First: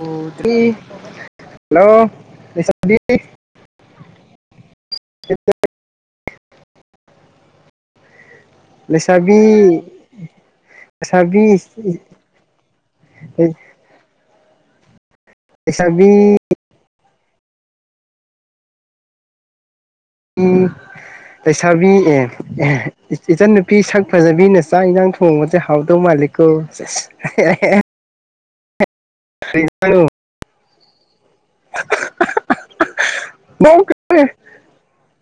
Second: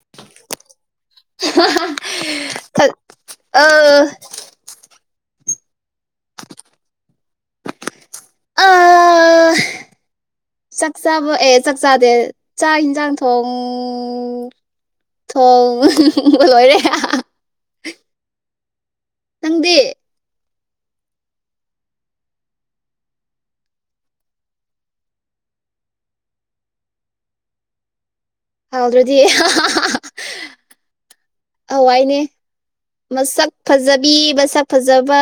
hello ꯂꯩꯁꯥꯕꯤ ꯑ ꯁꯤꯗ ꯑ ꯂꯩꯁꯥꯕꯤ ꯆꯥꯛꯆꯥꯥꯕ ꯂꯩꯁꯥꯕꯤ ꯑꯦ ꯆꯥꯛꯆꯥꯥꯗꯦ ꯆꯥꯛ ꯌꯦꯟꯁꯥꯡ ꯊꯣꯡꯉꯤ ꯊꯣꯡ ꯂꯩꯁꯥꯕꯤ ꯂꯣꯏꯔꯦ ꯆꯪꯗꯦ ꯂꯩꯁꯥꯕꯤ ꯑꯦ ꯏꯆꯟꯅꯨꯄꯤ ꯁꯛ ꯐꯖꯕꯤꯅ ꯆꯥꯛ ꯌꯦꯟꯁꯥꯡ ꯊꯣꯡꯕꯁꯦ ꯍꯥꯎꯗꯧ ꯃꯥꯜꯂꯤꯀꯣ ꯍꯥꯎꯗ꯭ꯔꯗꯤ ꯑꯋꯥꯏꯅꯦ ꯃꯁꯛ ꯐꯖꯕꯤ ꯃꯁꯛ ꯐꯖꯕ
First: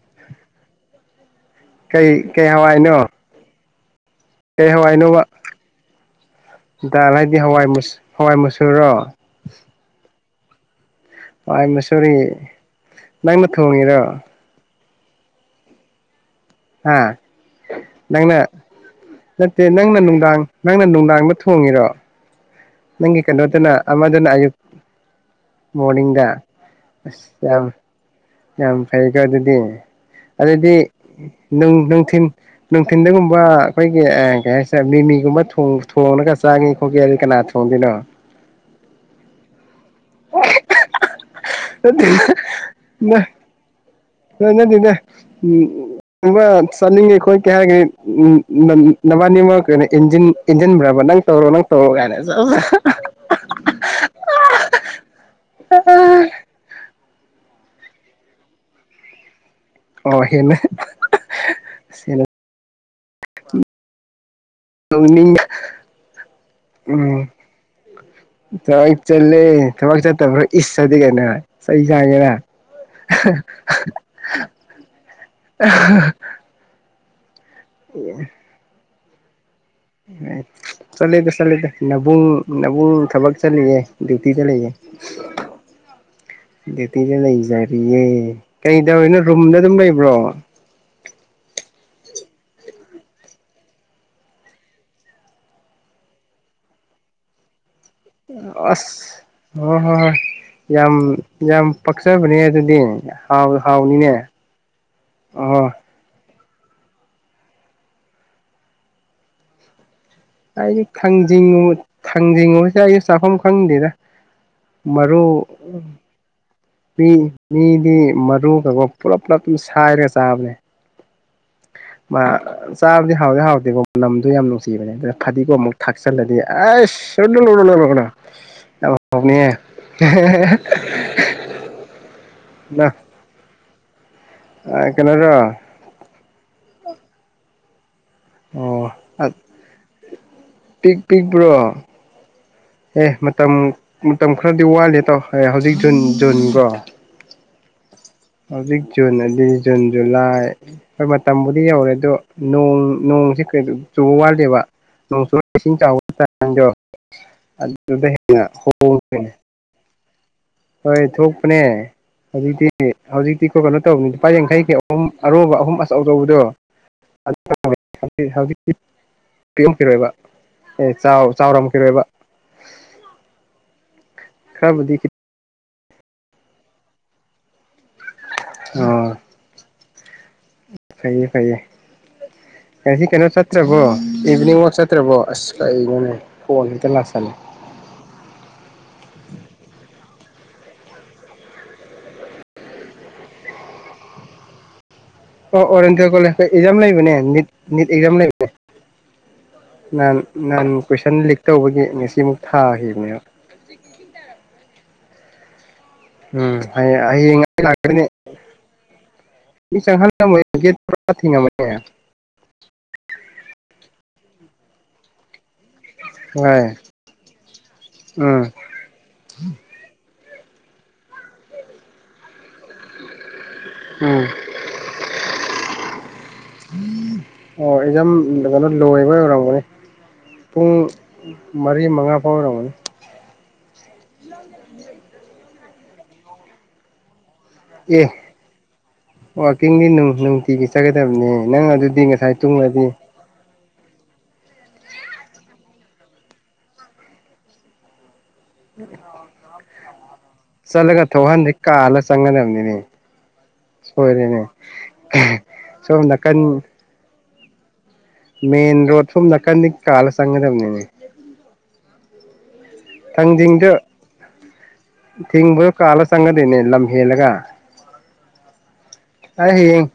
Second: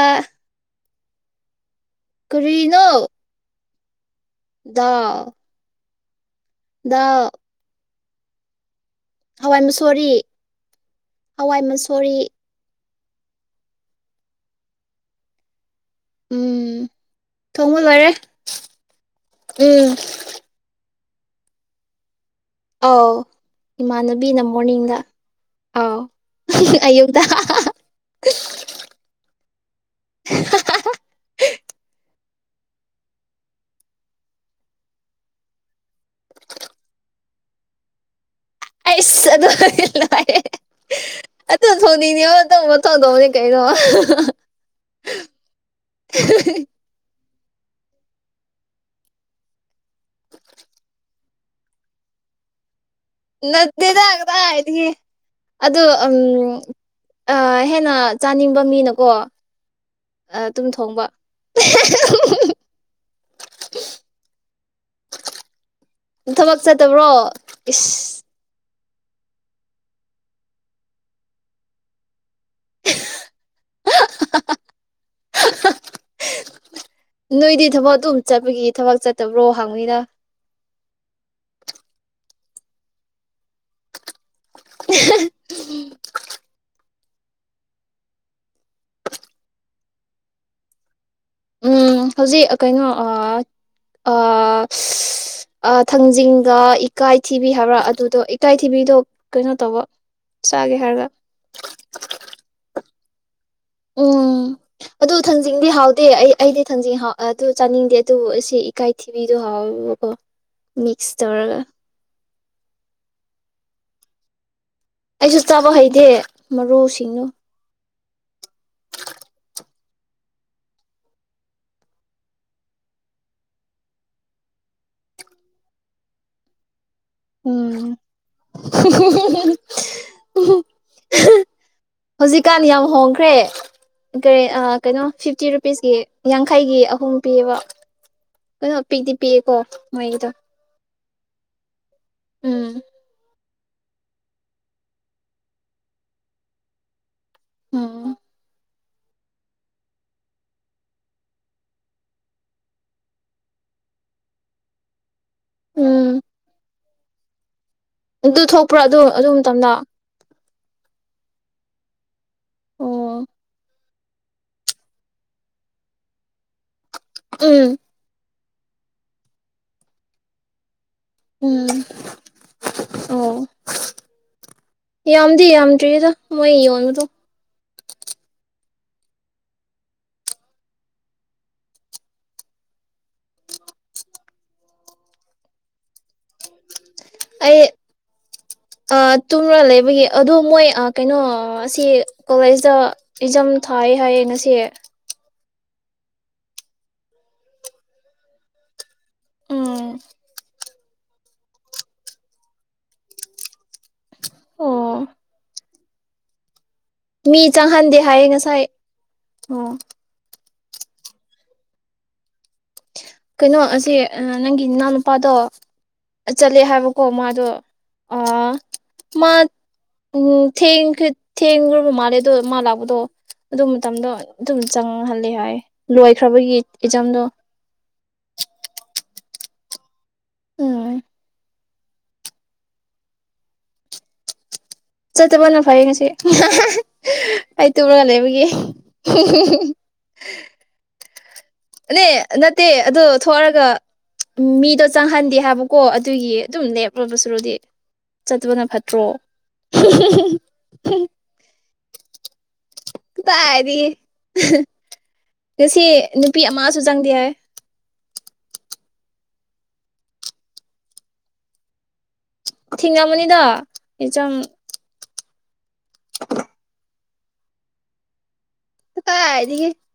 ꯀꯩ ꯀꯩ ꯀꯔꯤꯅꯣ ꯍꯋꯥꯏꯅꯣ ꯑꯦ ꯗꯥꯎ ꯍꯋꯥꯏꯅꯣꯧꯕ ꯗꯥꯎ ꯗꯥꯏꯗꯤ ꯍꯋꯥꯏ ꯃꯨꯁ ꯍꯋꯥꯏ ꯃꯨꯆꯁꯨꯔꯣ ꯍꯋꯥꯏ ꯃꯁꯔꯤ ꯑꯥꯢꯑꯦꯝꯑ ꯁꯣꯔꯤ ꯅꯪꯅ ꯊꯣꯡꯉꯤꯔꯣ ꯎꯝ ꯍꯥ ꯊꯣꯡꯕ ꯂꯣꯏꯔꯦ ꯅꯪꯅ ꯅꯠꯇꯦ ꯎꯝ ꯅꯪꯅ ꯅꯨꯡꯗꯥꯡ ꯅꯪꯅ ꯅꯨꯡꯗꯥꯡ ꯊꯣꯡꯉꯤꯔꯣ ꯑꯥꯎ ꯅꯪꯒꯤ ꯀꯩꯅꯣꯗꯨꯅ ꯑꯃꯗꯨꯅ ꯏꯃꯥꯟꯅꯕꯤꯅ ꯑꯌꯨꯛ ꯃꯣꯔꯅꯤꯡꯗ ꯑꯥꯎ ꯃꯣꯔꯅꯤꯡꯗ ꯑꯌꯨꯛꯇ ꯑꯁ ꯌꯥꯝ ꯌꯥꯝ ꯐꯩꯀꯣ ꯑꯗꯨ ꯗꯤ ꯑꯗꯨꯗꯤ ꯅꯨꯡ ꯅꯨꯡꯊꯤꯟ ꯅꯨꯡꯊꯤꯟꯗꯒꯨꯝꯕ ꯑꯩꯈꯣꯏꯒꯤ ꯀꯩ ꯍꯥꯏꯁꯤꯔꯦ ꯃꯤꯃꯤꯒꯨꯝꯕ ꯊꯣꯡꯉꯒ ꯆꯥꯉ ꯈꯣꯠꯀ ꯑꯗꯨ ꯀꯅꯥꯅ ꯊꯣꯡꯗꯣꯏꯅꯣ ꯑꯩꯁ ꯑꯗꯨꯗ ꯅꯠꯇꯦ ꯊꯣꯡꯅꯤꯡꯅꯦꯕ ꯑꯗꯨꯝ ꯃꯊꯣꯡꯗꯧꯕꯅꯤ ꯀꯩꯅꯣ ꯅꯪ [unintelligible] ꯀꯩ ꯍꯥꯏꯒꯅꯤ ꯅꯕꯥꯅꯤꯃꯛ ꯀꯩꯅꯣ ꯏꯟꯖꯟ ꯏꯟꯖꯟꯕ꯭ꯔꯥꯕ ꯅꯪ ꯇꯧꯔꯣ ꯅꯪ ꯇꯧꯔꯣ ꯀꯥꯏꯅ ꯅꯠꯇꯦꯗ ꯀꯗꯥꯢꯗꯒꯤ ꯑꯗ ꯎꯝ ꯑꯥ ꯍꯦꯟꯅ ꯆꯥꯅꯤꯡꯕ ꯃꯤꯅꯀꯣ ꯑꯣ ꯑ ꯍꯦꯟꯅ ꯗꯨꯝ ꯊꯣꯡꯕ ꯍꯦꯟꯅ [inaudible] ꯇꯧꯅꯤꯡ ꯊꯕꯛ ꯆꯠꯇꯕ꯭ꯔꯣ ꯎꯝ ꯏꯁꯁ ꯊꯕꯛ ꯆꯠꯂꯦ ꯊꯕꯛ ꯆꯠꯇꯕ꯭ꯔꯣ ꯏꯁ ꯑꯗꯤ ꯀꯩꯅꯣ ꯆꯩ ꯆꯥꯒꯦꯔꯥ [inaudible] ꯅꯣꯏꯗꯤ ꯊꯕꯛ ꯑꯗꯨꯝ ꯆꯠꯄꯒꯤ ꯊꯕꯛ ꯆꯠ ꯇ꯭ꯔꯣ ꯑ ꯆꯂꯤꯗ ꯆꯂꯤꯗ ꯅꯕꯨꯡ ꯅꯕꯨꯨꯡ ꯊꯕꯛ ꯆꯠꯂꯤꯌꯦ [unintelligible] ꯊꯤꯗ ꯂꯩꯌꯦ ꯗꯌꯨꯇꯤꯗ ꯂꯩꯖꯔꯤꯌꯦ ꯀꯩ ꯇꯧꯔꯤꯅꯣ ꯔꯨꯝꯗ ꯑꯗꯨꯝ ꯂꯩꯕ꯭ꯔꯣ ꯎꯝ ꯍꯧꯖꯤꯛ ꯀꯩꯅꯣ ꯊꯥꯡꯖꯤꯡꯗ ꯏꯀꯥꯏ ꯊꯤꯕꯤ ꯍꯥꯏꯕ꯭ꯔꯥ ꯑꯗꯨꯗꯣ ꯑꯁ ꯏꯀꯥꯏꯊꯤꯕꯤꯗꯣ ꯀꯩꯅꯣ ꯍ ꯇꯧꯕ ꯍꯣ ꯍꯣꯏ ꯆꯥꯒꯦ ꯌꯥꯝ ꯍꯥꯏꯔꯒ ꯌꯥꯝ ꯄꯥꯛꯆꯥꯕꯅꯤ ꯑꯗꯨꯗꯤ ꯍꯥꯎ ꯍꯥꯎꯅꯤꯅꯦ ꯎꯝ ꯑꯗꯨ ꯑꯣ ꯊꯥꯡꯖꯤꯡꯗꯤ ꯍꯥꯎꯇꯦ ꯑꯩ ꯑꯩꯗꯤ ꯊꯥꯡꯖꯤꯡ ꯑꯗꯨ ꯆꯥꯅꯤꯡꯗꯦ ꯑꯗꯨ ꯑꯁꯤ ꯏꯀꯥꯏ ꯊꯤꯕꯤꯗꯣ ꯍꯥꯎꯋꯦꯕꯀꯣ ꯑꯩꯒꯤ ꯃꯤꯛꯁ ꯇꯧꯔꯒ ꯊꯥꯡꯖꯉ ꯊꯥꯡꯖꯤꯡ [unintelligible] ꯑꯩ ꯆꯥꯐꯝ ꯈꯪꯗꯦꯗ ꯃꯔꯨ ꯑꯩꯁꯨ ꯆꯥꯕ ꯍꯩꯇꯦ ꯃꯤ ꯃꯔꯨꯁꯤꯡꯗꯣ ꯃꯤꯗꯤ ꯃꯔꯨꯒꯒꯨꯝ ꯄꯨꯂꯞ ꯄꯨꯂꯞ ꯑꯗꯨꯝ ꯁꯥꯏꯔꯒ ꯆꯥꯕꯅꯦ ꯃꯥ ꯆꯥꯕꯗꯤ ꯍꯥꯎꯗꯤ ꯍꯥꯎꯗꯦꯀꯣ ꯃꯅꯝꯗꯣ ꯌꯥꯝ ꯅꯨꯡꯁꯤꯕꯅꯦ ꯑꯗꯨꯅ ꯐꯗꯤꯒꯣ ꯑꯃꯨꯛ ꯊꯥꯛꯆꯜꯂꯗꯤ ꯑꯁ ꯆꯗ ꯎꯝ ꯂꯧꯗꯅꯤ ꯍꯧꯖꯤꯛꯀꯥꯟ ꯌꯥꯝ ꯍꯣꯡꯈ꯭ꯔꯦ ꯀꯔꯤ ꯀꯩꯅꯣ ꯐꯤꯐꯇꯤ ꯀꯩꯅꯣꯔꯣ ꯔꯨꯄꯤꯁꯀꯤ ꯌꯥꯡꯈꯩꯒꯤ ꯑꯍꯨꯝ ꯄꯤꯌꯦꯕ ꯀꯩꯅꯣ ꯑꯣ ꯑꯄꯤꯛꯗꯤ ꯄꯤꯌꯦꯀꯣ ꯃꯩꯗꯣ ꯄꯤꯛꯕ꯭ꯔꯣ ꯑꯦꯦ ꯃ ꯃꯇꯝ ꯃꯇꯝ ꯈꯔꯗꯤ ꯋꯥꯠꯂꯦ ꯇꯧ ꯍꯧꯖꯤꯛ ꯖꯨꯟ ꯖꯨꯟꯒꯣ ꯎꯝ ꯍꯧꯖꯤꯛ ꯖꯨꯟ ꯑꯗꯨꯗꯤ ꯖꯨꯟ ꯖꯨꯂꯥꯏ ꯍꯣꯏ ꯃꯇꯝꯕꯨꯗꯤ ꯌꯧꯔꯦ ꯑꯗꯣ ꯅꯣꯡ ꯅꯣꯡꯁꯤ ꯀ ꯆꯨꯕ ꯋꯥꯠꯂꯦꯕꯣꯡ ꯆ ꯎꯝ ꯗꯣ ꯑꯗꯨ ꯑꯗꯨ ꯊꯣꯛꯄ꯭ꯔꯣ ꯑꯗꯨ ꯑꯗꯨ ꯃꯇꯝꯗ ꯍꯣꯏ ꯊꯣꯛꯄꯅꯦ ꯍꯧꯖꯤꯛꯇ ꯑꯣ ꯍꯧꯖꯤꯛꯇꯤ ꯀꯣꯀꯅ ꯇꯧꯕꯅꯤ ꯂꯨꯄꯥ ꯌꯥꯡꯈꯩꯒꯤ ꯑꯍꯨꯝ ꯑꯔꯨꯕ ꯑꯍꯨꯝ ꯑꯆꯧꯆꯧꯕꯗꯣ ꯎꯝ ꯄꯤ ꯑꯦꯝꯀꯤꯔꯣꯏꯕ ꯑꯦ ꯎꯝ ꯆꯥꯎꯔꯝꯈꯤꯔꯣꯏꯕ ꯑꯣ ꯈꯔꯕꯨꯗꯤ ꯈꯤ ꯔꯤꯗ ꯃꯏ ꯑꯣ ꯇ ꯑꯣ ꯐꯩꯌꯦ ꯐꯩꯌꯦ ꯉꯁꯤ ꯀꯩꯅꯣ ꯆꯠꯇ꯭ꯔꯕꯣ ꯏꯚꯤꯅꯤꯡ ꯋꯥꯛ ꯆꯠꯇ꯭ꯔꯕꯣ ꯑꯁ ꯀꯩꯅꯣꯅꯦ ꯐꯣꯟ ꯇꯂꯥꯁꯅꯤ ꯇꯨꯝ꯭ꯔꯥ ꯂꯩꯕꯒꯤ ꯑꯗꯣ ꯃꯣꯏ ꯀꯩꯅꯣ ꯑꯁꯤ ꯀꯣꯂꯦꯖꯇ ꯑꯦꯛꯖꯝ ꯊꯥꯏ ꯍꯥꯏꯌꯦ ꯉꯁꯤ ꯑꯣꯔꯟꯒ ꯀꯣꯦꯖ ꯑꯦꯛꯖꯝ ꯂꯩꯕꯅꯦꯠꯅꯤꯠ ꯑꯦꯛꯖꯥꯝ ꯂꯩꯕꯅꯦ ꯎꯝ ꯃ ꯅ ꯀꯣꯏꯁꯟ ꯂꯤꯛ ꯇꯧꯕꯒꯤ ꯉꯁꯤꯃꯨꯛ ꯊꯥꯈꯤꯕꯅꯦ ꯑꯣ ꯎꯝ ꯍꯌꯦꯡ ꯃꯤ ꯍꯌꯦꯡ ꯑꯩ ꯆꯪꯍꯟꯗꯦ ꯂꯥꯛꯀꯅꯤ ꯍꯥꯏꯌꯦ ꯉꯁꯥꯏ ꯑꯣ ꯊ ꯊꯦꯡꯉ ꯃꯉ ꯀꯩꯅꯣ ꯑꯁꯤ ꯅꯪꯒꯤ ꯏꯅꯥꯎ ꯅꯨꯨꯄꯥꯗꯣ ꯆꯠꯂꯦ ꯍꯣꯏ ꯍꯥꯏꯕꯀꯣ ꯃꯥꯗꯣ ꯑ ꯎꯝ ꯃꯥ ꯎꯝ ꯊꯦꯡꯈ ꯊꯦꯡꯈ꯭ꯔꯕ ꯃꯥꯜꯂꯦ ꯑꯗꯣ ꯃꯥ ꯂꯥꯛꯄꯗꯣ ꯑꯗꯨ ꯃꯇꯝꯗꯣ ꯎꯝ ꯑꯗꯨꯝ ꯆꯪꯍꯂ ꯍꯥꯏ ꯂꯣꯏꯈ꯭ꯔꯕꯒꯤ ꯏꯖꯝꯗꯣ ꯑꯣ ꯑꯦꯛꯖꯥꯝ ꯀꯩꯅꯣ ꯂꯣꯏꯕ ꯑꯣꯏꯔꯝꯒꯅꯤ ꯄꯨꯡ ꯎꯝ ꯃꯔꯤ ꯃꯉꯥ ꯐꯥꯎꯔꯝꯃꯅꯤ ꯆꯠꯇꯕꯅ ꯐꯩꯡꯁꯤ ꯑꯩ ꯑꯦ ꯇꯨꯝꯨꯔꯒ ꯂꯩꯕꯒꯤ ꯋꯥꯛꯀꯤꯡꯗꯤ ꯅꯨꯡ ꯅꯨꯡꯇꯤꯒꯤ ꯆꯠꯀꯗꯕꯅꯦ ꯅꯪ ꯑꯗꯨꯗꯤ ꯅꯅꯦ ꯉꯁꯥꯏ ꯅꯠꯇꯦ ꯇꯨꯝꯒ꯭ꯔꯗꯤ ꯑꯗꯨ ꯊꯔꯒ ꯃꯤꯗꯣ ꯆꯪꯍꯟꯗꯦ ꯍꯥꯏꯕꯀꯣ ꯑꯗꯨꯒꯤ ꯑꯗꯨꯝ ꯂꯦꯞꯂꯕ ꯁꯨꯔꯨꯗꯤ ꯆꯠꯇꯄꯅ ꯐꯠꯇ꯭ꯔꯣ ꯆꯂꯒ ꯊꯧꯍ ꯅ ꯀꯥ ꯑꯂ ꯆꯪꯒ ꯅꯅꯦ ꯇ ꯍꯥꯏꯗꯤ ꯉꯁꯤ ꯁꯣꯝ ꯅꯨꯄꯤ ꯑꯃꯁꯨ ꯆꯪꯗꯦ ꯍꯥꯏ ꯃꯟ ꯔꯣꯗ ꯁꯨꯝ ꯅꯥꯀꯥꯟꯅꯤ ꯀꯥꯂ ꯆꯪꯒꯗꯕꯅꯤꯅꯦ ꯊꯤꯉ ꯃꯅꯤꯗ ꯑꯦꯆꯝ ꯊꯤꯡꯕ ꯀꯥꯜꯂ ꯆꯪꯉꯗꯤꯣꯏꯅꯦ ꯂꯝ ꯍꯦꯜꯂꯒ ꯀꯥꯏ ꯑꯩ ꯍꯥꯏꯗꯤ ꯍꯌꯦꯡ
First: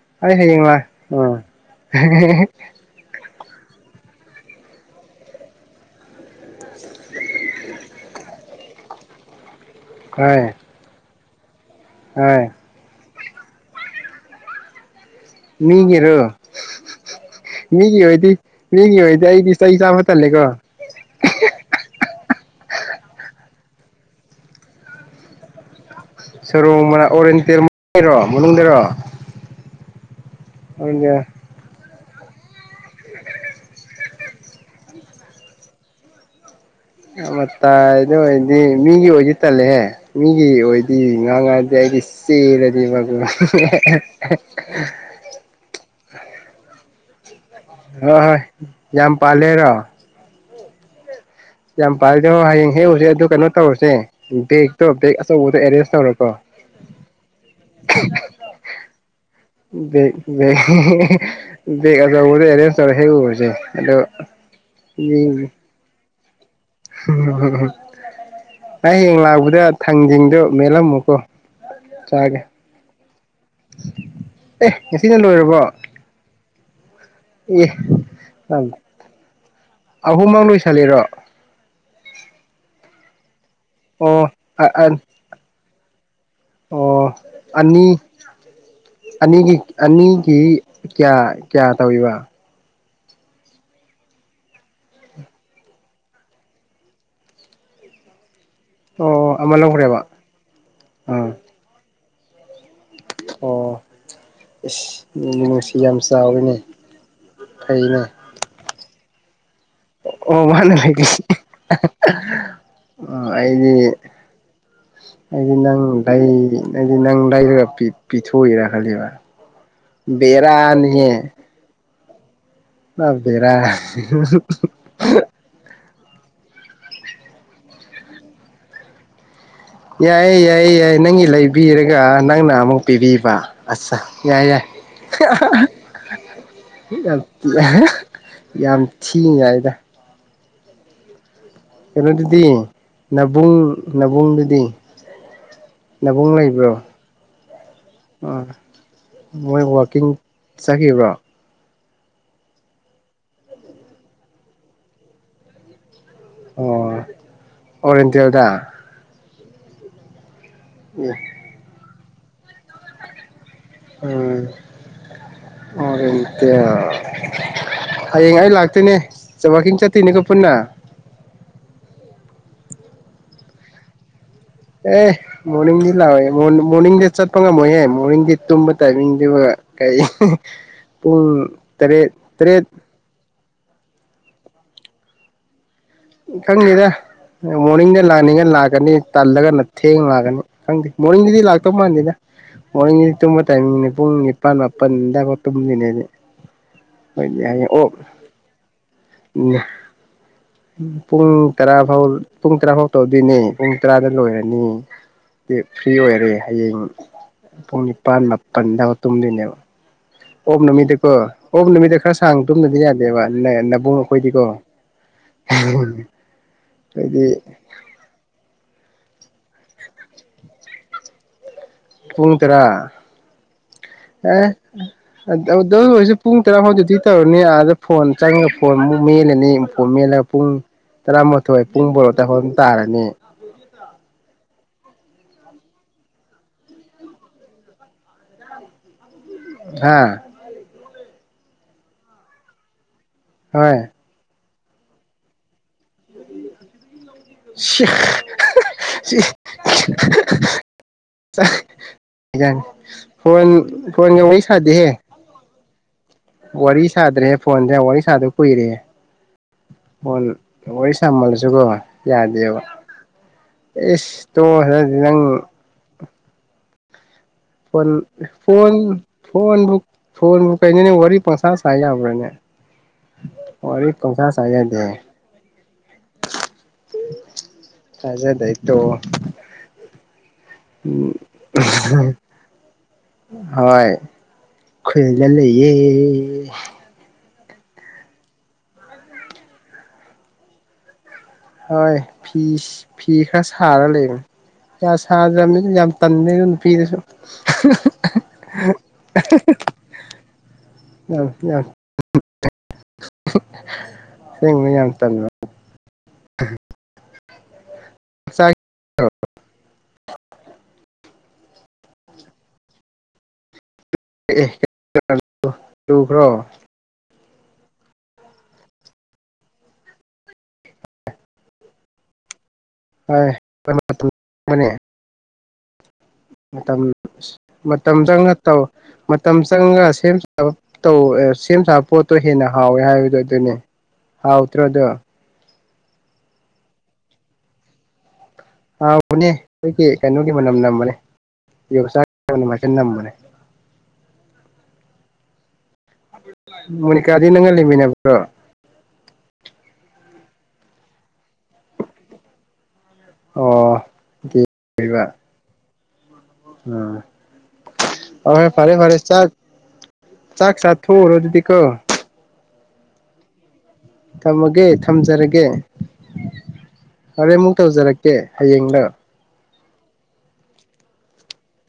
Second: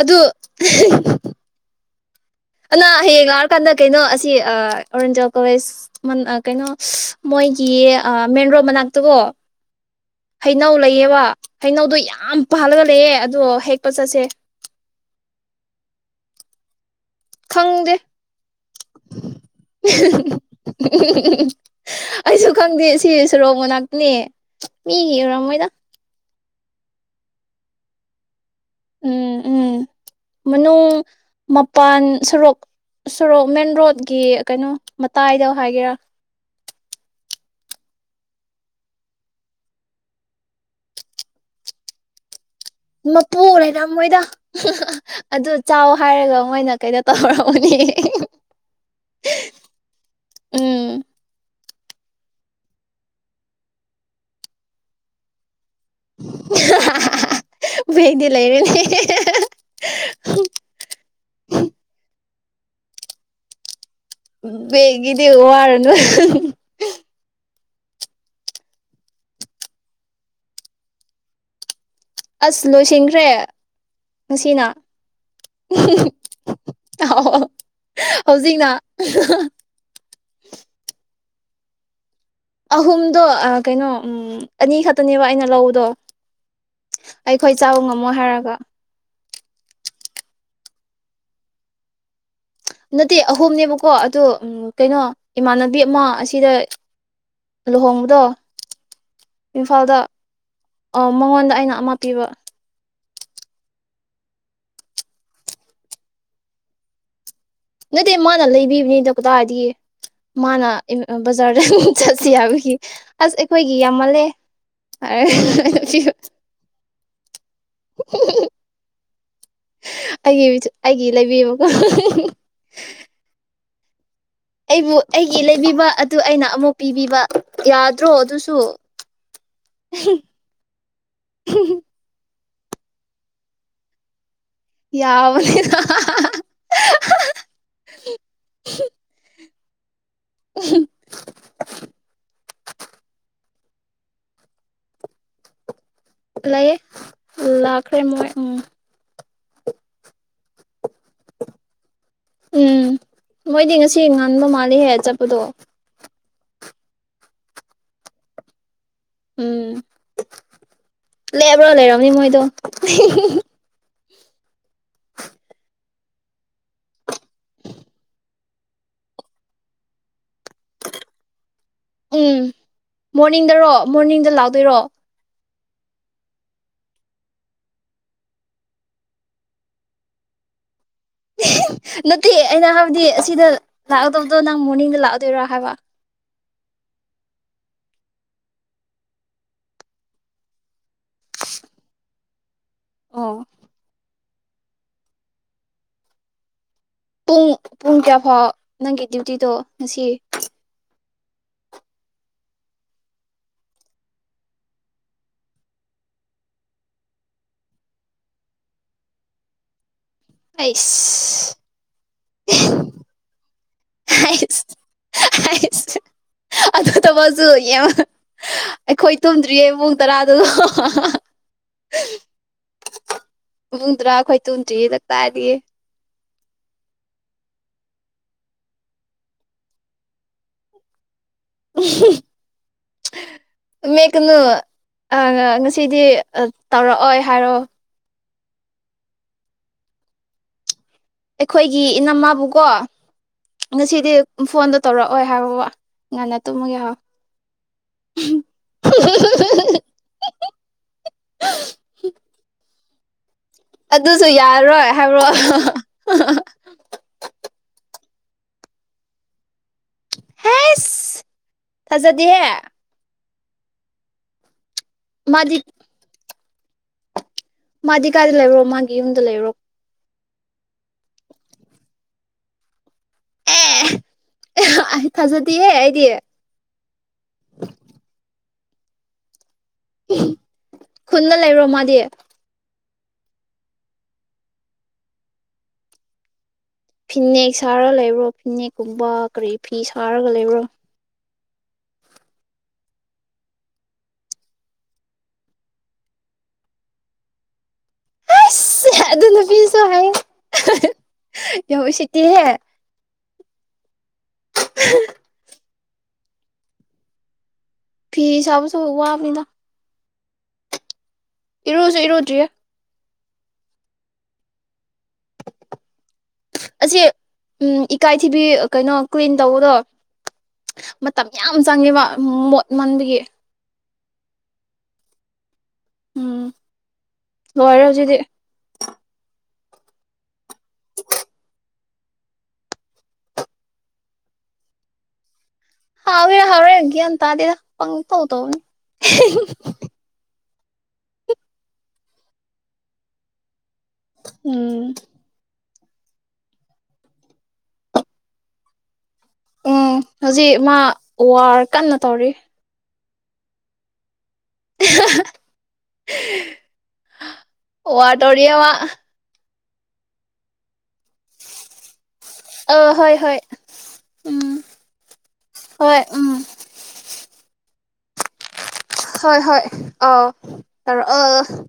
ꯑꯗꯨ ꯑꯩ ꯍꯌꯦꯡ ꯂꯥꯛ ꯑꯥ ꯑꯅꯥ ꯍꯦꯒ ꯀꯥꯟꯗ ꯀꯩꯅꯣ ꯑꯁꯤ ꯑꯣꯔꯦꯟꯖꯦꯜ ꯀꯣꯂꯦꯖ ꯀꯩꯅꯣ ꯃꯣꯏꯒꯤ ꯃꯦꯟ ꯔꯣꯗ ꯃꯅꯥꯛꯇꯀꯣ ꯍꯣꯏ ꯍꯩꯅꯧ ꯂꯩꯌꯦꯕ ꯍꯩꯅꯧꯗꯣ ꯌꯥꯝ ꯍꯣꯏ ꯄꯥꯜꯂꯒ ꯂꯩꯑꯦ ꯑꯣ ꯍꯦꯛ ꯄ ꯆꯁꯦ ꯃꯤꯒꯔꯣ ꯈꯪꯗꯦ ꯃꯤꯒꯤ ꯑꯣꯏꯗꯤ ꯃꯤꯒꯤ ꯑꯣꯏꯗꯤ ꯑꯩꯗꯤ ꯏꯁꯩ ꯆꯥꯕ ꯊꯜꯂꯦꯀꯣ ꯑꯩꯁꯨ ꯈꯪꯗꯦ ꯁꯤ ꯁꯣꯔꯣꯛ ꯃꯅꯥꯛꯅꯦ ꯃꯤ ꯌꯨꯔꯝꯃꯣꯏꯗ ꯁꯔꯣ ꯃ ꯑꯣꯔꯦꯟ ꯇꯔꯔꯣ ꯎꯝ ꯎꯝ ꯃꯅꯨꯡ ꯃꯄꯥꯟ ꯁꯣꯔꯣꯛ ꯁꯣꯔꯣꯛ ꯃꯦꯟ ꯔꯣꯗꯀꯤ ꯀꯩꯅꯣ ꯃꯇꯥꯏꯗ ꯍꯥꯏꯒꯦꯔꯥ ꯃꯇꯥꯏꯗ ꯑꯣꯏꯔꯗꯤ ꯃꯤꯒꯤ ꯑꯣꯏꯗꯤ ꯇꯜꯂꯦꯍꯦ ꯃꯤꯒꯤ ꯑꯣꯏꯗꯤ ꯉꯥꯡꯉꯗꯗꯤ ꯑꯩꯗꯤ ꯆꯦꯜꯂꯗꯤ ꯃꯒꯨ ꯃꯄꯨ ꯂꯩꯅ ꯃꯣꯏꯗ ꯑꯗꯨ ꯆꯥꯎ ꯍꯥꯏꯔꯒ ꯃꯣꯏꯅ ꯀꯩꯅꯣ ꯇꯧꯔꯣ ꯍꯣꯏ ꯍꯣꯏ ꯌꯥꯝ ꯄꯂꯦꯔꯣ ꯎꯝ ꯌꯥꯝ ꯄꯥꯔꯗ ꯍ ꯍꯌꯦꯡ ꯍꯦꯛꯎꯨꯁꯦ ꯑꯗꯨ ꯀꯩꯅꯣ ꯇꯧꯔꯨꯁꯦ ꯕꯦꯛꯇꯣ ꯕꯦꯒ ꯑꯆꯧꯕꯗꯣ ꯑꯦꯔꯦꯁ ꯇꯧꯔꯣꯀꯣꯒ ꯕꯦꯒꯗꯤ ꯂꯩꯔꯅꯤ [unintelligible] ꯍꯦꯛ ꯎꯔꯁꯦ ꯑꯗꯣ ꯕꯦꯡꯒꯤꯗꯤ ꯋꯥꯔꯨꯅꯨ ꯍꯨꯝ ꯍꯨꯝ ꯍꯨꯝ ꯍꯨꯝ ꯑꯩ ꯍꯌꯦꯡ ꯂꯥꯛꯄꯗ ꯊꯥꯡꯖꯤꯡꯗꯣ ꯃꯦꯂꯝꯃꯨꯀꯣ ꯆꯥꯒꯦ ꯑꯁ ꯂꯣꯏꯁꯤꯟꯈ꯭ꯔꯦ ꯉꯁꯤꯅ ꯑꯦ ꯉꯁꯤꯅ ꯂꯣꯏꯔꯕꯣ ꯑꯦ ꯍꯧꯖꯤꯛꯅ ꯑꯍꯨꯝ ꯃ ꯂꯣꯏꯁꯜꯂꯤꯔꯣ ꯑꯍꯨꯝꯗꯣ ꯑ ꯀꯩꯅꯣ ꯑꯣ ꯎꯝ ꯑꯅꯤ ꯈꯠꯇꯅꯦꯕ ꯑꯩꯅ ꯂꯧꯕꯗꯣ ꯑꯣ ꯑꯩꯈꯣꯏ ꯆꯥꯕ ꯑꯅꯤ ꯉꯝꯃꯣꯏ ꯍꯥꯏꯔꯒ ꯑꯅꯤꯒꯤ ꯑꯅꯤ ꯀꯤꯏ ꯀꯌꯥ ꯀꯌꯥ ꯇꯧꯏꯕ ꯅꯠꯇꯦ ꯑꯍꯨꯝꯅꯦꯕꯀꯣ ꯑꯗꯨ ꯎꯝ ꯀꯩꯅꯣ ꯏꯃꯥꯟꯅꯕꯤ ꯑꯃ ꯑꯁꯤꯗ ꯂꯣꯍꯣꯡꯕꯗꯣ ꯑꯣ ꯑꯃ ꯏꯝꯐꯥꯜꯗ ꯂꯧꯈ꯭ꯔꯦꯕ ꯑ ꯑꯥ ꯃꯉꯣꯟꯗ ꯑꯩꯅ ꯑꯃ ꯄꯤꯕ ꯑꯣ ꯏꯁ ꯅꯨꯃꯨ ꯅꯨꯡꯁꯤ ꯌꯥꯝ ꯆꯥꯎꯋꯤꯅꯦ ꯐꯩꯅꯦ ꯅꯠꯇꯦ ꯃꯥꯅ ꯂꯩꯕꯤꯕꯅꯤꯗ ꯀꯗꯥꯏꯗꯤ ꯑꯣ ꯃꯥꯅ ꯏꯝ ꯑ ꯂꯩꯔꯤꯁꯦ ꯕꯖꯥꯔꯗ ꯆꯠꯁꯤ ꯍꯥꯏꯕꯒꯤ ꯑꯁ ꯑꯣ ꯑꯩꯈꯣꯏꯒꯤ ꯑꯩꯗꯤ ꯌꯥꯝꯃꯜꯂꯦ ꯑꯩꯗꯤ ꯅꯪ ꯍꯥꯏꯔꯒ [unintelligible] ꯂꯩ ꯑꯩꯗꯤ ꯅꯪ ꯂꯩꯔꯞ ꯄꯤ ꯄꯤꯊꯣꯏꯔ ꯈꯂꯤꯕ ꯑꯩꯒꯤ ꯔꯥꯅꯤꯍꯦ ꯂꯩꯕꯤꯕꯀꯣ ꯅꯕꯦꯔ ꯍ ꯑꯩꯕꯨ ꯑꯩꯒꯤ ꯂꯩꯕꯤꯕ ꯑꯠ ꯗꯨ ꯑꯩꯅ ꯑꯃꯨꯛ ꯄꯤꯕꯤꯕ ꯌꯥꯗ꯭ꯔꯣ ꯑꯗꯨꯁꯨ ꯌꯥꯏꯌꯦ ꯌꯥꯏꯌꯦ ꯌꯥꯏ ꯅꯪꯒꯤ ꯂꯩꯕꯤꯔꯒ ꯅꯪꯅ ꯃꯨꯛ ꯄꯤꯕꯤꯕ ꯑꯠꯁꯥ ꯌꯥꯏ ꯌꯥ ꯌꯥꯕꯅꯤꯅ ꯌꯥꯝ ꯌꯥ ꯌꯥꯝ ꯊꯤ ꯌꯥꯏꯗ ꯎꯍꯨꯝ ꯀꯩꯅꯣꯗꯨꯗꯤ ꯅꯕꯨꯡ ꯅꯕꯨꯡꯗꯨꯗꯤ ꯅꯕꯨꯡ ꯂꯩꯕ꯭ꯔꯣ ꯂꯩꯥꯏꯌꯦ ꯂꯥꯛꯈ꯭ꯔꯦ ꯃꯣꯏ ꯑꯣ ꯎꯝ ꯃꯣꯏ ꯋꯥꯀꯤꯡ ꯆꯈꯤꯕ꯭ꯔꯣ ꯎꯝ ꯃꯣꯏꯗꯤ ꯉꯁꯤ ꯉꯥꯟꯕ ꯃꯥꯜꯂꯤꯍꯦ ꯆꯠꯄꯗꯣ ꯑꯣ ꯑꯣꯔꯦꯟꯗꯤꯌꯣꯗ ꯎꯝ ꯂꯦꯕ꯭ꯔꯣ ꯂꯩꯔ [unintelligible] ꯃꯣꯏꯗꯣ ꯎꯝ ꯑꯔꯦꯟꯇꯤꯌꯥ ꯍꯌꯦꯡ ꯑꯩ ꯂꯥꯛꯇꯨꯏꯅꯦ ꯆꯥꯛꯀꯤꯡ ꯆꯠꯇꯨꯏꯅꯤꯀꯣ ꯄꯨꯟꯅ ꯎꯝ ꯃꯣꯔꯅꯤꯡꯗꯔꯣ ꯃꯣꯔꯅꯤꯡꯗ ꯂꯥꯛ ꯑꯦ ꯃꯣꯔꯅꯤꯡꯗꯤ ꯂꯥꯛꯑꯣꯦ ꯃꯣꯔꯅꯤꯡꯗꯤ ꯆꯠꯄ ꯉꯝꯃꯣꯏꯍꯦ ꯃꯣꯔꯅꯤꯡꯗꯤ ꯇꯨꯝꯕ ꯇꯥꯏꯃꯤꯡꯗꯨ ꯀꯩ ꯄꯨꯡ ꯇꯔꯦꯠ ꯅꯠꯇꯦ ꯇꯔꯦꯠ ꯑꯩꯅ ꯍꯥꯏꯕꯗꯤ ꯑꯁꯤꯗ ꯂꯥꯛ ꯗꯣ ꯅꯪ ꯃꯣꯔꯅꯤꯡꯗ ꯂꯥꯛꯑꯗꯣꯏꯔꯥ ꯍꯥꯏꯕ ꯈꯪꯗꯦꯗ ꯃꯣꯔꯅꯤꯡꯗ ꯂꯥꯛꯅꯤꯡꯉ ꯂꯥꯛꯀꯅꯤ ꯇꯜꯂꯒꯅ ꯊꯦꯡꯅ ꯂꯥꯛꯀꯅꯤ ꯈꯪꯗꯦ ꯃꯣꯔꯅꯤꯡꯒꯤꯗꯤ ꯂꯥꯛꯇꯧ ꯃꯥꯥꯟꯗꯅ ꯃꯅꯤꯡꯗꯤ ꯑꯣ ꯇꯨꯝꯝꯕ ꯇꯥꯏꯃꯤꯡꯅꯦ ꯄꯨꯡꯒꯤ ꯄꯄꯥꯥꯟ ꯃꯄꯟ ꯏꯟ ꯀꯇꯅꯤꯅꯦꯦ ꯄꯨꯡ ꯄꯨꯡ ꯀꯌꯥ ꯐꯥꯎ ꯅꯪꯒꯤ ꯗ꯭ꯌꯨꯇꯤꯗꯣ ꯉꯁꯤ ꯄꯨꯡ ꯇꯔꯥ ꯐꯥꯎ ꯄꯨꯡ ꯇꯔꯥ ꯐꯥꯎ ꯇꯧꯗꯣꯏꯅꯦ ꯄꯨꯡ ꯇꯔꯥꯗ ꯂꯣꯏꯔꯅꯤ ꯐ꯭ꯔꯤ ꯑꯣꯏꯔꯦ ꯍꯌꯦꯡ ꯄꯨꯡ ꯅꯤꯄꯥꯜ ꯃꯥꯄꯜꯗꯥꯎ ꯇꯨꯝꯗꯣꯏꯅꯦꯕ ꯑꯣꯝ ꯅꯨꯃꯤꯠꯇꯀꯣ ꯑꯩꯁ ꯑꯣꯝ ꯅꯨꯃꯤꯠꯇ ꯈꯔ ꯁꯥꯡ ꯇꯨꯝꯗꯗꯤ ꯌꯥꯗꯦꯕ ꯅꯕꯨꯡ ꯑꯩꯈꯣꯏꯗꯤꯀꯣ ꯑꯩꯁ ꯑꯩꯁ ꯑꯗꯨ ꯍꯥꯏꯗꯤ ꯊꯕꯛꯁꯨ ꯌꯥꯝ ꯑꯩꯈꯣꯏ ꯇꯨꯝꯗ꯭ꯔꯤꯌꯦ ꯏꯕꯨꯡ ꯇꯔꯥꯗꯨꯗꯣ ꯄꯨꯡꯉ ꯇꯔꯥ ꯃꯨꯡꯗ꯭ꯔꯥ ꯑꯩꯈꯣꯏ ꯑꯦ ꯇꯨꯗ꯭ꯔꯤ ꯍꯤꯗꯛ ꯇꯥꯔꯗꯤ ꯑꯗꯨ ꯑꯣꯏꯔꯁꯨ ꯄꯨꯡ ꯇꯔꯥ ꯐꯥꯎꯗꯤ ꯇꯧꯔꯅꯤ ꯑꯥꯗ ꯐꯣꯟ ꯆꯪꯉ ꯐꯣꯟ ꯑꯃꯨꯛ ꯃꯦꯜꯂꯅꯤ ꯐꯣꯟ ꯃꯦꯜꯂꯒ ꯄꯨꯡ ꯇꯔꯥꯃꯥꯊꯣꯏ ꯄꯨꯡ ꯕꯣꯔꯣ ꯇꯍꯟ ꯇꯥꯔꯅꯤ ꯃꯦꯠꯀꯅꯨ ꯑ ꯉꯁꯤꯗꯤ ꯇꯧꯔꯛꯑꯣꯏ ꯍꯥꯏꯔꯣꯑꯣ ꯍꯥꯥ ꯑꯩꯈꯣꯏꯒꯤ ꯏꯅꯝꯃꯥꯕꯨꯀꯣ ꯍꯣꯏ ꯉꯁꯤꯗꯤ ꯐꯣꯟꯗꯣ ꯇꯧꯔꯛꯑꯣꯏ ꯍꯥꯏꯕ ꯉꯟꯅ ꯇꯨꯝꯃꯒꯦ ꯍꯥꯏꯥꯎ ꯌꯥꯅꯤ ꯎꯝ ꯐꯣꯟ ꯐꯣꯟꯒ ꯑꯗꯨꯁꯨ ꯋꯥꯔꯤ ꯁꯥꯗꯦꯍꯦ ꯌꯥꯔꯔꯣꯏ ꯍꯥꯏꯕ꯭ꯔꯣ ꯋꯥꯔꯤ ꯁꯥꯗ꯭ꯔꯦꯍꯦ ꯐꯣꯟꯁꯦ ꯋꯥꯔꯤ ꯁꯥꯗ ꯑꯣꯏꯣꯏꯔꯦ ꯍꯣꯟ ꯂꯣꯏ ꯑꯩꯁ ꯁꯝꯃꯜꯂꯁꯨꯀꯣ ꯊꯥꯖꯗꯦꯍꯦ ꯌꯥꯗꯦꯕ ꯏꯁꯇꯣ ꯍ ꯁꯤꯪ ꯃꯥꯗꯤ ꯐꯣꯟ ꯃꯥꯗꯤ ꯀꯥꯏꯗ ꯂꯩꯕ꯭ꯔꯣ ꯐꯣꯟ ꯃꯥꯒꯤ ꯌꯨꯝꯗ ꯂꯩꯕ꯭ꯔꯣ ꯐꯣꯟꯣꯟ ꯐꯣꯟꯕꯨ ꯀꯩꯩꯅꯅꯦ ꯋꯥꯔꯤ ꯄꯁꯥ ꯁꯕ꯭ꯔꯦꯅꯦ ꯋꯥꯔꯤ ꯄꯥꯡꯁꯥ ꯁꯥꯌꯥꯗꯦ ꯗꯤ ꯥꯗꯩꯇꯣ ꯎꯝꯍꯝ ꯈꯨꯟꯅ ꯂꯩꯔꯣ ꯃꯥꯗꯤ ꯍꯣꯏ ꯈꯜꯅ ꯂꯩꯌꯦ ꯐꯤꯅꯦꯛ ꯁꯥꯔꯒ ꯂꯩꯕ꯭ꯔꯣ ꯐꯤꯅꯦꯛꯀꯨꯝꯕ ꯀꯔꯤ ꯐꯤ ꯁꯥꯔꯒ ꯂꯩꯕ꯭ꯔꯣ ꯍꯣꯏ ꯐꯤ ꯁꯤ ꯐꯤ ꯈꯔ ꯁꯥꯔ ꯂꯩꯕꯅꯤ ꯀꯌꯥ ꯁꯥꯗ꯭ꯔꯕꯅꯤꯅ ꯌꯥꯝ ꯇꯟꯕꯩ ꯅꯨꯄꯤꯗꯁꯨ ꯑꯁ ꯑꯗꯨ ꯅꯨꯄꯤꯁꯨ ꯍꯩ ꯌꯥꯝ ꯎꯁꯤꯠꯇꯤꯍꯦ ꯎꯍꯝ ꯁꯦꯡꯕꯩ ꯌꯥꯝ ꯇꯟꯕꯔꯥ ꯑꯍ ꯐꯤ ꯆꯕꯁꯨ ꯋꯥꯕꯅꯖ [unintelligible] ꯏꯔꯨꯁꯨ ꯏꯔꯨꯗꯔꯤꯌꯦ ꯑꯦ ꯂꯨꯈ꯭ꯔꯣ ꯑꯁꯤ ꯎꯝ ꯏꯀꯥꯏꯊꯤꯕꯤ ꯀꯩꯅꯣ ꯀ꯭ꯌꯨꯏꯟ ꯇꯧꯕꯗꯣ ꯃꯇꯝ ꯌꯥꯝ ꯆꯪꯉꯦꯕꯣ ꯃꯟꯕꯒꯤ ꯍꯣꯏ ꯃꯇꯝ ꯃꯅꯦ ꯎꯝ ꯃꯇꯝ ꯂꯣꯏꯔꯦ ꯍꯧꯖꯤꯛꯇꯤ ꯃꯇꯝꯗꯪ ꯅꯠꯇꯕ ꯃꯇꯝ ꯆꯪꯉ ꯁꯦꯝ ꯁꯥꯕ ꯇꯧ ꯑ ꯁꯦꯝ ꯁꯥ ꯄꯣꯠꯇꯣ ꯍꯦꯟꯅ ꯍꯥꯎꯋꯦ ꯍꯥꯏꯒꯗꯗꯅꯦ ꯍꯥꯎꯇ꯭ꯔꯥꯗꯥ ꯍꯥꯎꯏ ꯍꯥꯎꯔꯦꯟ ꯒꯌꯥꯟ ꯇꯥꯗꯦꯗ ꯄꯡ ꯍꯥꯎꯕꯅꯦ ꯈꯣꯏꯒꯤ ꯀꯩꯅꯦꯒꯤ ꯃꯅꯝ ꯅꯝꯕꯅꯦ ꯌꯣꯡꯆꯥꯛ ꯃꯅꯝ ꯑꯥꯛꯇ ꯅꯝꯕꯅꯦ ꯎꯝ ꯃꯣꯅꯤꯀꯥꯗꯤ ꯅꯪꯒ ꯂꯩꯃꯤꯟꯅꯕ꯭ꯔꯣ ꯎꯝ ꯍꯧꯖꯤꯛ ꯃꯥ ꯋꯥꯔ ꯀꯟꯅ ꯇꯧꯔꯤ ꯑꯣ ꯗꯤ ꯂꯤꯕ ꯋꯥꯔ ꯎ ꯑꯣꯏ ꯇꯧꯔꯤꯌꯦ ꯃꯥ ꯐꯔꯦ ꯐꯔꯦ ꯆꯥꯛ ꯆꯥꯛ ꯁꯥ ꯊꯣꯎꯔꯣ ꯑꯗꯨꯗꯤ ꯀꯣ ꯑ ꯍꯣꯏ ꯍꯣꯏ ꯎꯝ ꯊꯝꯃꯒꯦ ꯊꯝꯖꯔꯒꯦ ꯍꯣꯏ ꯎꯝ ꯍꯣꯔꯦ ꯑꯃꯨꯛ ꯇꯧꯖꯔꯛꯀꯦ ꯍꯌꯦꯡꯂ ꯍꯣꯏ ꯍꯣꯏ ꯑꯧ ꯇꯧꯔꯛꯑꯣ